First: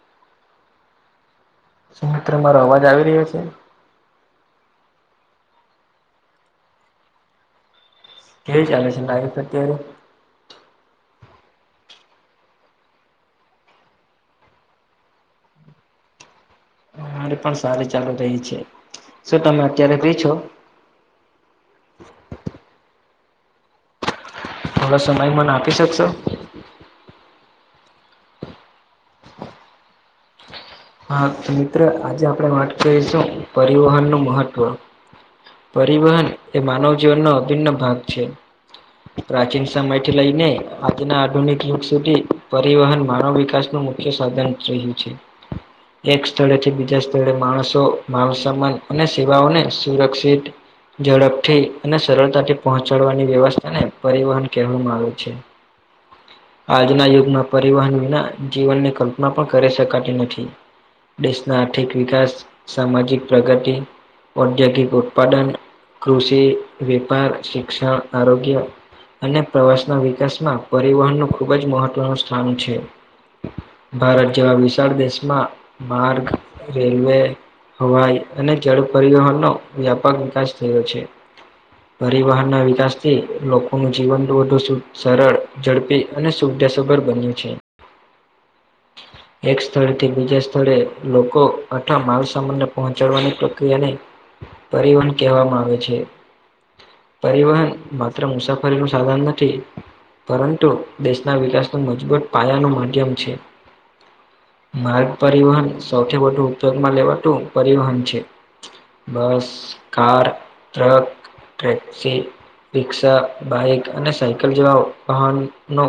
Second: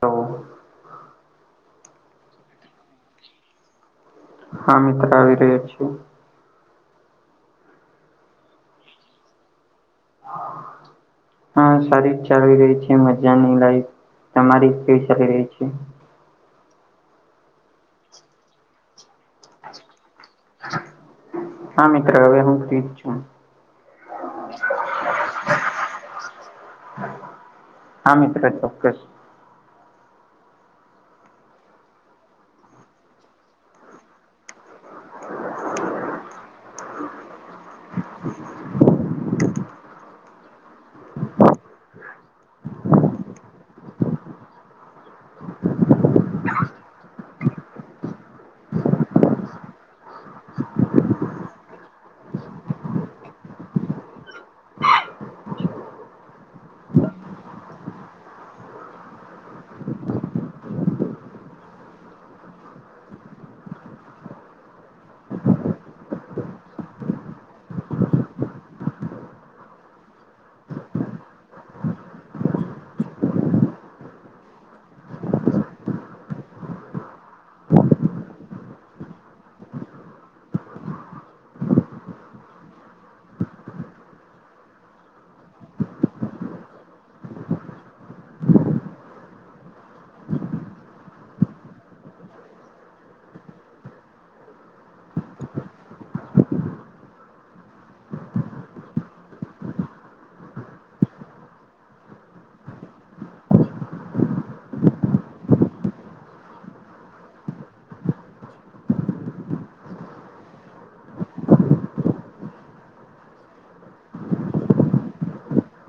હા. શું મિત્ર મારો અવાજ આવી રહ્યો છે? હા, મિત્ર આવી રહ્યો છે. કેવી ચાલે છે લાઈફ અત્યારે? [inaudible] હા, સારી જ ચાલી રહી છે, મજાની લાઈફ. તમારી કેવી ચાલી રહી છે? મારી પણ સારી ચાલી રહી છે. શું તમે અત્યારે ફ્રી છો? હા મિત્ર હવે હું ફ્રી જ છું. થોડો સમય મને આપી શકશો? હા મિત્ર, ચોક્કસ. હા. તો મિત્ર આજે આપણે વાત કરીશું પરિવહન નું મહત્વ. પરિવહન એ માનવ જીવનનો અભિન્ન ભાગ છે. પ્રાચીન સમયથી લઈને આજના આધુનિક યુગ સુધી પરિવહન માનવ વિકાસ નું મુખ્ય સાધન રહ્યું છે. એક સ્થળેથી બીજા સ્થળે માણસો માલસામાન અને સેવાઓને સુરક્ષિત ઝડપથી અને સરળતાથી પહોંચાડવાની વ્યવસ્થા ને પરિવહન કહેવામાં આવે છે. આજના યુગમાં પરિવહન વિના જીવનની કલ્પના પણ કરી શકાતી નથી. દેશના આર્થિક વિકાસ, સામાજિક પ્રગતિ ઔદ્યોગિક ઉત્પાદન, કૃષિ, વેપાર, શિક્ષણ, આરોગ્ય અને પ્રવાસના વિકાસમાં પરિવહનનું ખૂબ જ મહત્વનું સ્થાન છે. ભારત જેવા વિશાળ દેશમાં માર્ગ, રેલવે હવાઈ અને જળ પરિવહનનો વ્યાપક વિકાસ થયો છે. પરિવહન ના વિકાસ થી લોકોનું જીવન વધુ સુત સરળ, ઝડપી અને [unintelligible] સુભળભર્યું છે. એક સ્થળે થી બીજા સ્થળે લોકો અઠવા માલ સામાનને પહોંચાડવાની પ્રક્રિયાને પરિવહન કહેવામાં આવે છે. પરિવહન માત્ર મુસાફરીનું સાધન નથી, પરંતુ દેશના વિકાસનું મજબૂત પાયાનું માધ્યમ છે. માર્ગ પરિવહન સૌથી વધુ ઉપયોગમાં લેવાતું પરિવહન છે. બસ, કાર, ટ્રક, ટ્રેક્સી રિક્ષા, બાઈક અને સાયકલ જેવા વાહનનો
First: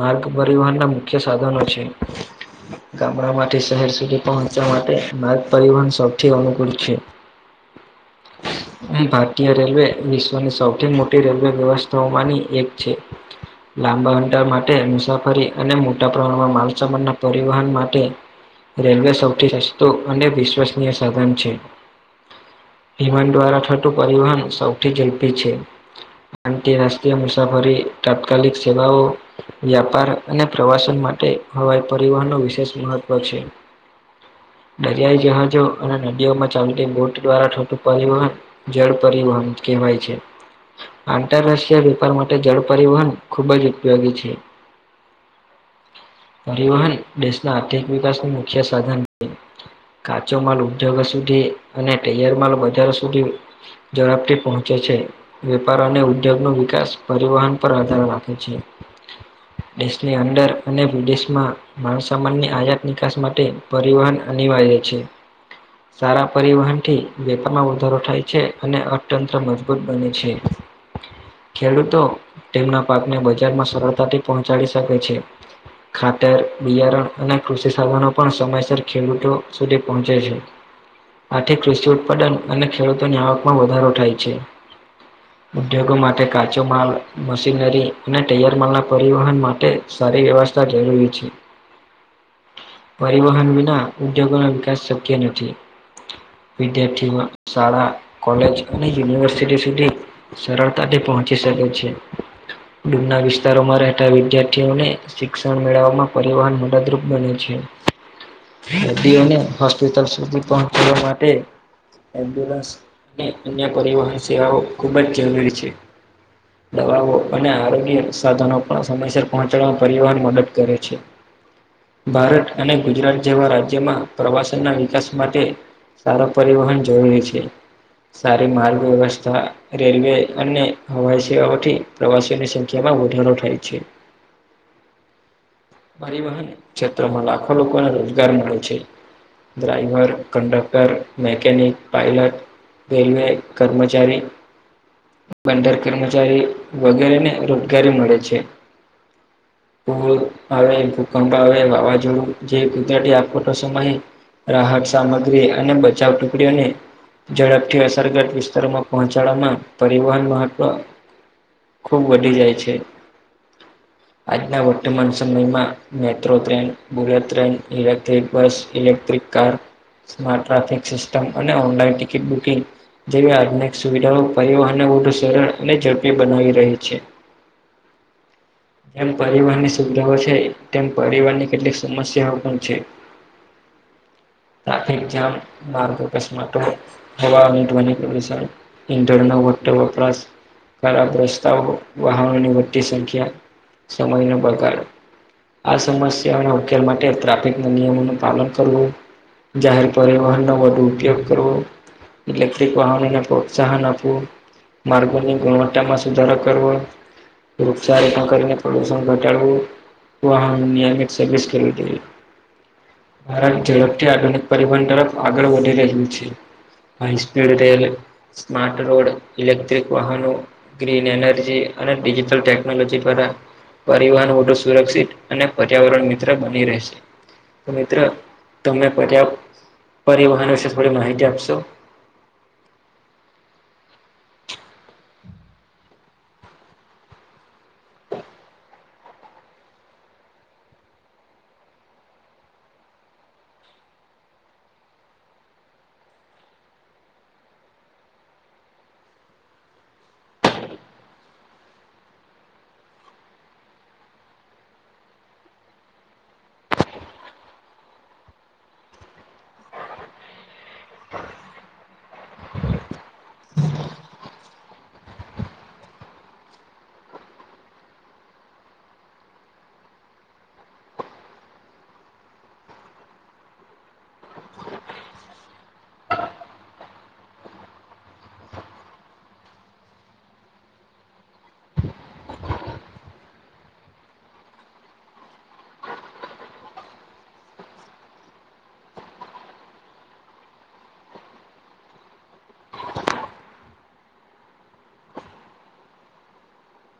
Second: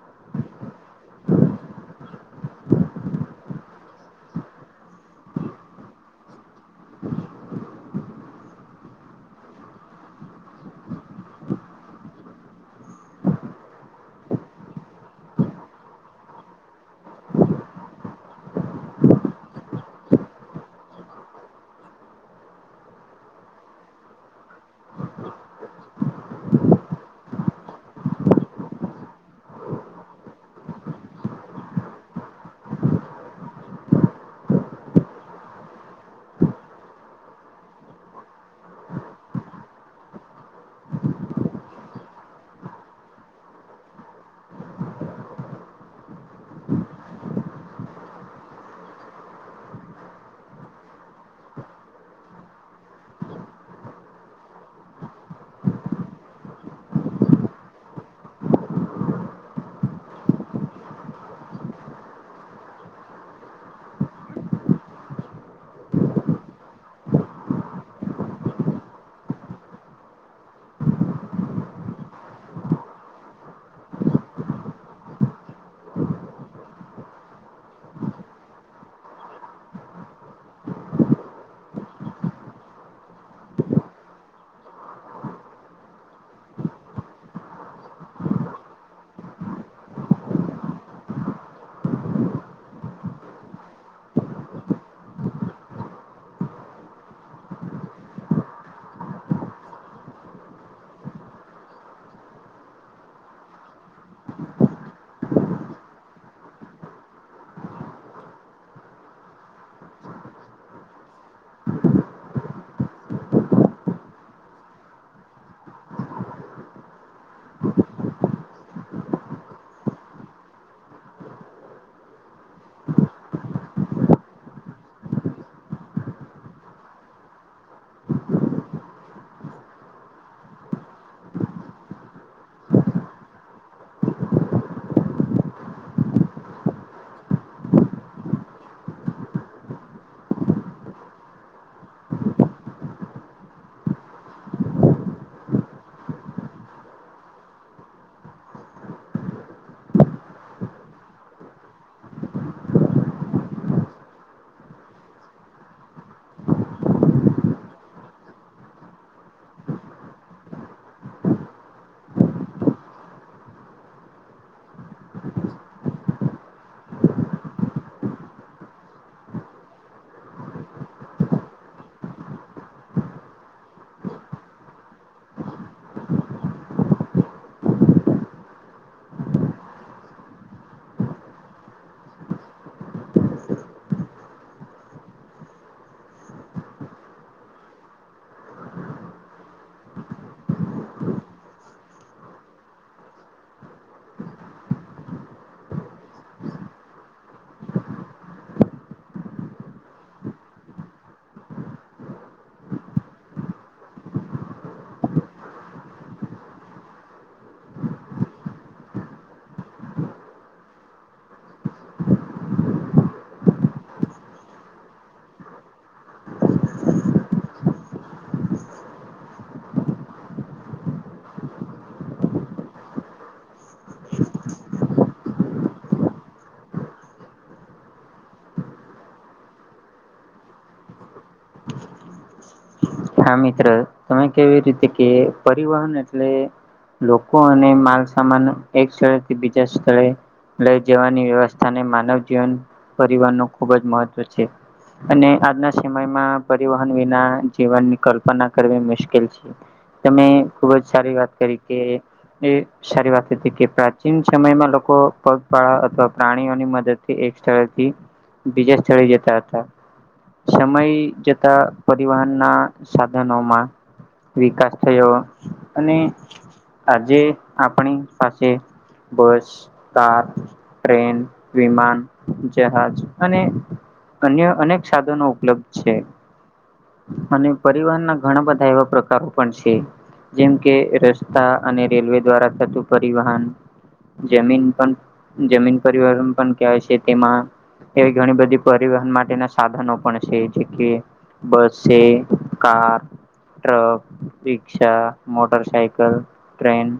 માર્ગ પરિવહનના મુખ્ય સાધનો છે. ગામડા માટે શહેર સુધી પહોંચવા માટે માર્ગ પરિવહન સૌથી અનુકૂળ છે. [inaudible] ભારતીય રેલવે વિશ્વની સૌથી મોટી રેલવે વ્યવસ્થાઓમાંની એક છે. લાંબા [unintelligible] માટે મુસાફરી, અને મોટા પ્રમાણમાં માલસામાન ના પરિવહન માટે રેલ્વે સૌથી સસ્તું અને વિશ્વસનીય સાધન છે. વિમાન દ્વારા થતું પરિવહન સૌથી ઝડપી છે. આંતરરાષ્ટ્રીય મુસાફરી તાત્કાલિક સેવાઓ વ્યાપાર અને પ્રવાસન માટે હવાઈ પરિવહન નો વિશેષ મહત્વ છે. દરિયાઈ જહાજો અને નદીઓમાં ચાલતી બોટ દ્વારા થતું પરિવહન જળ પરિવહન કહેવાય છે. આંતરરાષ્ટ્રીય વેપાર માટે જળ પરિવહન ખૂબ જ ઉપયોગી છે. પરિવહન દેશના આર્થિક વિકાસ નું મુખ્ય સાધન છે. કાચો માલ ઉદ્યોગ સુધી અને તૈયાર માલ બજાર સુધી ઝડપથી પહોંચે છે. વેપાર અને ઉદ્યોગ નો વિકાસ પરિવહન પર આધાર રાખે છે. દેશની અંદર અને વિદેશમાં માલસામાનની આયાત નિકાસ માટે પરિવહન અનિવાર્ય છે. સારા પરિવહનથી વેપારમાં વધારો થાય છે અને અર્થતંત્ર મજબૂત બને છે. ખેડૂતો તેમના પાકને બજારમાં સરળ તાથી પહોંચાડી શકે છે. ખાતર બિયારણ અને કૃષિ સાધનો પણ સમયસર ખેડૂતો સુધી પહોંચે છે. આર્થી કૃષિ ઉત્પાદન અને ખેડૂતોની આવકમાં વધારો થાય છે. ઉદ્યોગો માટે કાચો માલ મશીનરી અને તૈયાર માલ ના પરિવહન માટે સારી વ્યવસ્થા જરૂરી છે. પરિવહન વિના ઉદ્યોગોનો વિકાસ શક્ય નથી. વિદ્યાર્થીઓ શાળા કોલેજ અને યુનિવર્સિટી સુધી સરળતા થી પહોંચી શકે છે ડુંમના વિ વિસ્તારોમાં રહેતા વિદ્યાર્થીઓને શિક્ષણ મેળવવામાં પરિવહન મદદરૂપ બને છે. દદીઓને હોસ્પિટલ સુધી પહોંચવા માટે એમ્બ્યુલન્સ અને અન્ય પરિવહન સેવાઓ ખુબ જ જરૂરી છે. દવાઓ અને આરોગ્ય સાધનો પણ સમયસર પહોંચાડવામાં પરિવહન મદદ કરે છે. ભારત અને ગુજરાત જેવા રાજ્યમાં પ્રવાસનના વિકાસ માટે સારો પરિવહન જરૂરી છે સારી માર્ગ વ્યવસ્થા રેલવે અને હવાઈ સેવાઓથી પ્રવાસીઓની સંખ્યા માં વધ વધારો થાય છે. પરિવહન ક્ષેત્રમાં લાખો લોકોને રોજગાર મળે છે. Driver, conductor, mechanic, pilot railway કર્મચારી બંદર કર્મચારી વગેરેને રોજગારી મળે છે. પૂર આવે ભૂકંપ આવે વાવાઝોડું જે કુદરતી આફતો સમય રાહત સામગ્રી અને બચાવ ટુકડીઓને ઝડપથી અસરગત વિસ્તારોમાં પહોંચાડવામાં પરિવહન મહત્વ ખુબ વધી જાય છે. આજના વર્તમાન સમયમાં metro train, bullet train, electric bus, electric કારમા ટ્રાફિક સિસ્ટમ અને ઓનલાઈન ટિકિટ બુકિંગ જેવી આધુનિક સુવિધાઓ પરિવહનને વધુ સરળ અને ઝડપી બનાવી રહી છે. જેમ પરીવહન સુવિધાઓ છે તેમ પરીવહન કેટલીક સમસ્યાઓ પણ છે. ટ્રાફિક જામ માર્ગ [unintelligible] હવા પ્રદુણ ઇંધરનો વો વપરાશ ખરાબ રસ્તાઓ વાહનોની વધતી સંખ્યા સમયને પડકારો. આ સમસ્યાના ઉકેલ માટે ટ્રાફિક ના નિયમોનું પાલન કરવું. જાહેર પરિવહનનો વધુ ઉપયોગ કરવો. ઈલેક્ટ્રીક વાહનોને પ્રોત્સાહન આપવું. માર્ગોની ગુણવત્તામાં સુધારો કરવો. વૃક્ષા રોપણ કરીને પ્રદુષણ ઘટાડવું. વાહનો નિયમિત સર્વિસ [unintelligible] ભારત ઝડપથી આધુનિક પરિવહન તરફ આગળ વધી રહ્યું છે. High speed rail smart road electric વાહનો ગ્રીન એનર્જી અને ડિજિટલ ટેકનોલોજી દ્વારા પરિવહન મોટું સુરક્ષિત અને પર્યાવરણ મિત્ર બની રહેશે. તો મિત્ર તમમે પર્યા્ત પરિવહન વિશે થોડી માહિતી આપશો? હા મિત્ર તમે કેવી રીતે કે પરિવહન એટલે લોકો અને માલસામાન એક સ્થળેથી બીજા સ્થળે લઈ જવાની વ્યવસ્થા ને માનવ જીવન પરિવહ ન ખૂબ જ મહત્વ છે. અને આજના સમયમાં પરિવહન વિના જીવનની કલ્પના કરવી મુશ્કેલ છે. તમે ખુબ જ સારી વાત કરી કે એ સારી વાત હતી કે પ્રાચીન સમયમાં લોકો પગપાળા અથવા પ્રાણીઓની મદદથી એક સ્થળેથી બીજા સ્થળે જતા હતા સમય જતા પરિવહન ના સાધનોમાં વિકાસ થયો અને આજે આપણી પાસે બસ કાર ટ્રેન વિમાન જહાજ અને અન્ય અનેક સાધનો ઉપલબ્ધ છે. અને પરિવહન ના ઘણા બધા એવા પ્રકારો પણ છે. જેમ કે રસ્તા અને રેલવે દ્વારા થતું પરિવહન. જમીન પણ જમીન પરિવહન પણ કહેવાય છે તેમાં એવી ઘણી બધી પરિવહન માટેના સાધનો પણ છે જે બસ કાર ટ્રક રિક્ષા મોટર સાયકલ ટ્રેન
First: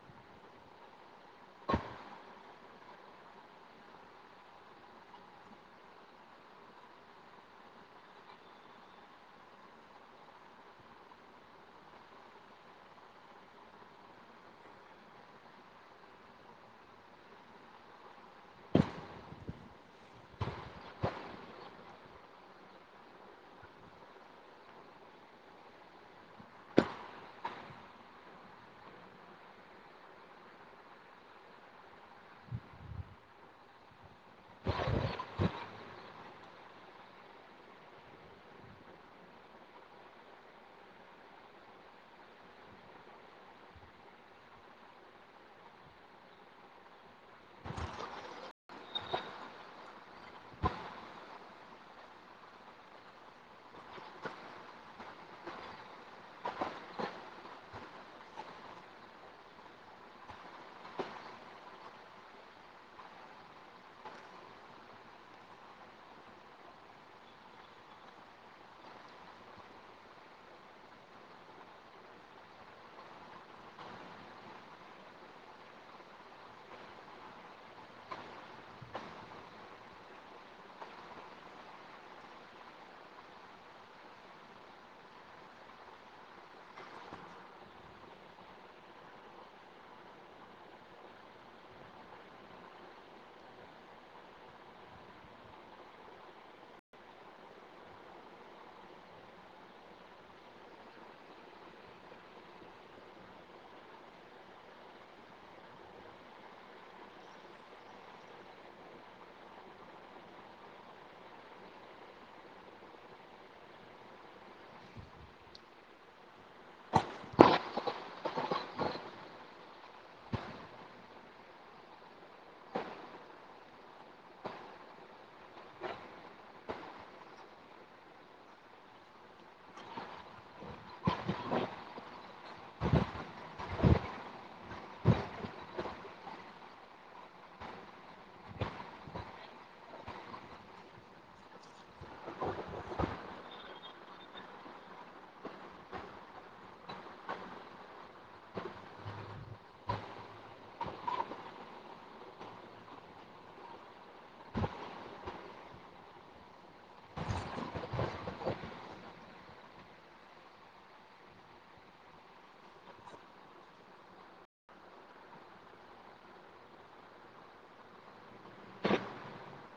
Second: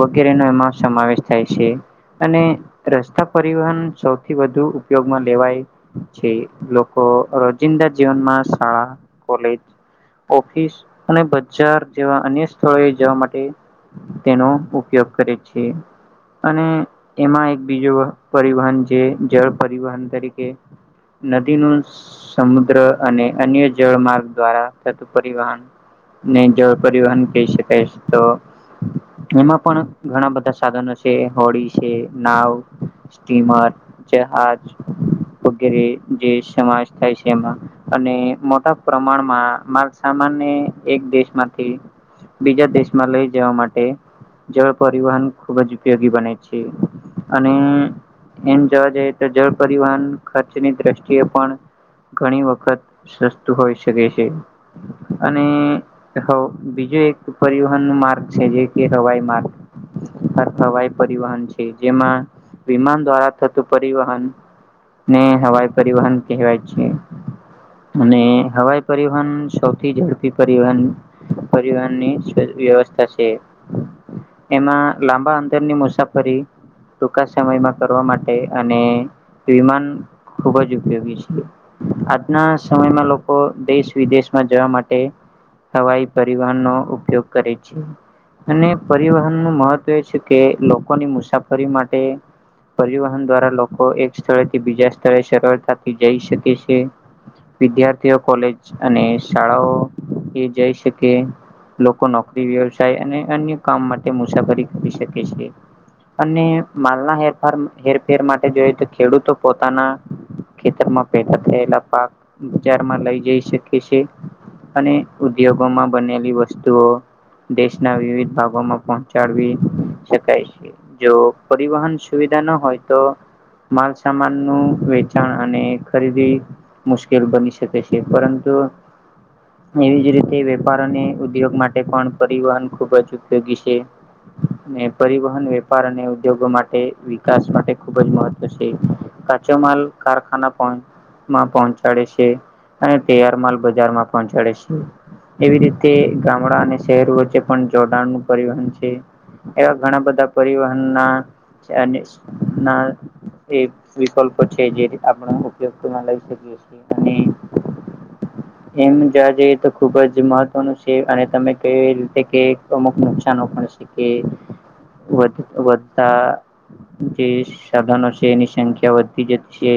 વગેરે નો એમાં સમાવેશ થાય છે. અને રસ્તા પરિવહન સૌથી વધુ ઉપયોગમાં લેવાય. છે લોકો રોજિંદા જીવનમાં શાળા કોલેજ ઓફિસ અને બજાર જેવા અન્ય સ્થળોએ જવા માટે તેનો ઉપયોગ કરે છે. અને એમાં એક બીજો પરિવહન જે જળ પરિવહન તરીકે નદી ન સમુદ્ર અને અન્ય જળ માર્ગ દ્વારા થતું પરિવહન ને જળ પરિવહન કહી શકાય તો એમાં પણ ઘણા બધા સાધનો છે હોળી છે નાવ સ્ટીમર જહાજ. વગેરે જે સમાજ થાય છે એમાં અને પ્રમાણમાં માર્ સામાન્ય એક દેશમાંથી બીજા દેશમાં લઈ જવા માટે જે પરિવહન ખુબ જ ઉપયોગી બને છે અને એમ જોવા જઈએ તો જળ પરિવહન ખર્ચની દ્રષ્ટિએ પણ ઘણી વખત સસ્તું હોઈ શકે છે અને બીજું એક પરિવહન ન માર્ગ છે જે કે હવાઈ માર્ગ. હવાઈ પરિવહન છે જેમાં વિમાન દ્વારા થતું પરિવહન ને હવાઈ પરિવહન કહેવાય છે. અને હવાઈ પરિવહન સૌથી ઝડપી પરિવહન પરિવહનની વ્યવસ્થા છે. એમાં લાંબા અંતરની મુસાફરી ટૂંકા સમયમાં કરવા માટે અને વિમાન ખુબ જ ઉપયોગી છે આજના સમયમાં લોકો દેશ વિદેશમાં જવા માટે. હવાઈ પરિવહન નો ઉપયોગ કરે છે. અને પરિવહનનું મહત્વ એ છે કે લોકોની મુસાફરી માટે પરિવહન દ્વારા લોકો એક સ્થળેથી બીજા સ્થળે સરળતાથી જઈ શકે છે. વિદ્યાર્થીઓ કોલેજ અને શાળાઓ એ જઈ શકે. લોકો નોકરી, વ્યવસાય અને અન્ય કામ માટે મુસાફરી કરી શકે છે. અને માલના હેરફ હેરફેર માટે જોઈ તો ખેડૂતો પોતાના ખેતરમાં પેદા થયેલા પાક બજારમાં લઈ જઈ શકે છે. અને ઉદ્યોગો માં બનેલી વસ્તુઓ દેશના વિવિધ ભાગોમાં પહોંચાડવી શકાય છે. જો પરિવહન સુવિધા ન હોય તો? માલસામાન નું વેચાણ અને ખરીદી ચલબની સાથે શી પરંતુ એવી જ રીતે વેપાર અને ઉદ્યોગ માટે પણ પરિવહન ખુબ જ ઉપયોગી છે. પરિવહન વેપાર અને ઉદ્યોગો માટે વિકાસ માટે ખૂબ જ મહત્વ છે. કાચો માલ કારખાના પણ માં પણ પડે છે. અને તૈયાર માલ બજારમાં પહોંચાડે છે. એવી રીતે ગામડા અને શહેરો વચ્ચે પણ જોડાણ નું પરિવહન છે. એવા ઘણા બધા પરિવહન ના એ વિકલ્પો છે જે, આપણે ઉપયોગમાં લઈ શકીએ છીએ અને [inaudible] એમ જવા જઈએ, તો ખુબ જ મહત્વનું છે, અને તમે ક એ રીતે કે અમુક નુકશનો પણ છે. કે વધ વધતા, જે સાધનો છે, એની સંખ્યા વધી જતીશે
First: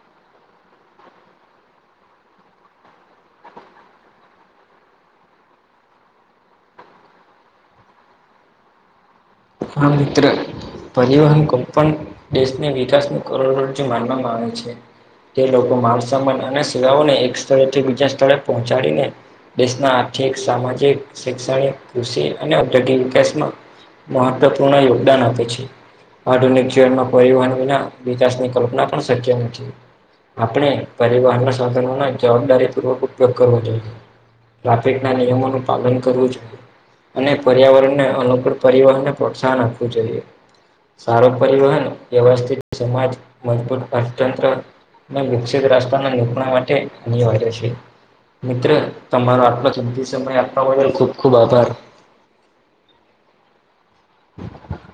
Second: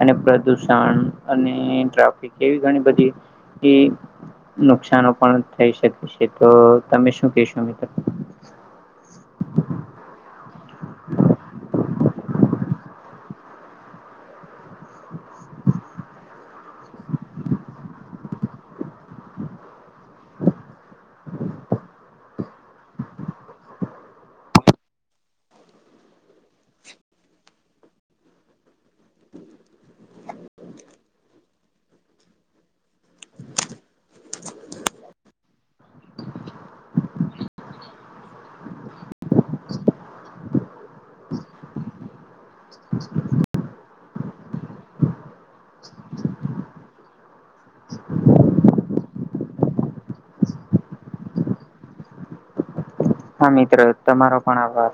અને પ્રદુષણ અને ટ્રાફિક એવી ઘણી બધી નુકશનો પણ થઈ શકે છે તો તમે શું કેશો મિત્રો? હા, મિત્ર! પરિવહન કપન દેશને વિકાસનું કરોડરજુ માનવામાં આવે છે. તે લોકો માર સમાન અને સેવાઓને એક સ્થળેથી બીજા સ્થળે પહોંચાડીને દેશના આર્થિક, સામાજિક, શૈક્ષણિક, કૃષિ અને ઔદ્યોગિક વિકાસમાં મહત્વપૂર્ણ યોગદાન આપે છે. આધુનિક જીવનમાં પરિવહન વિના વિકાસની કલ્પના પણ શક્ય નથી, આપણે પરિવહન ના સાધનો ના જવાબદારી પૂર્વક ઉપયોગ કરવો જોઈએ. ટ્રાફિક ના નિયમોનું પાલન કરવું જોઈએ, અને પર્યાવરણને અનુ પરિવહન ને પ્રોત્સાહન આપવું જોઈએ. સારો પરિવહન વ્યવસ્થિત સમાજ મજબૂત અર્થતંત્ર વિકસિત રસ્તાના નીકણ માટે અનિવાર્ય છે. મિત્ર તમારો આટલો કિંમતી સમય આપવા બદલ ખુબ ખુબ આભાર. હા, મિત્રો તમારો પણ આભાર.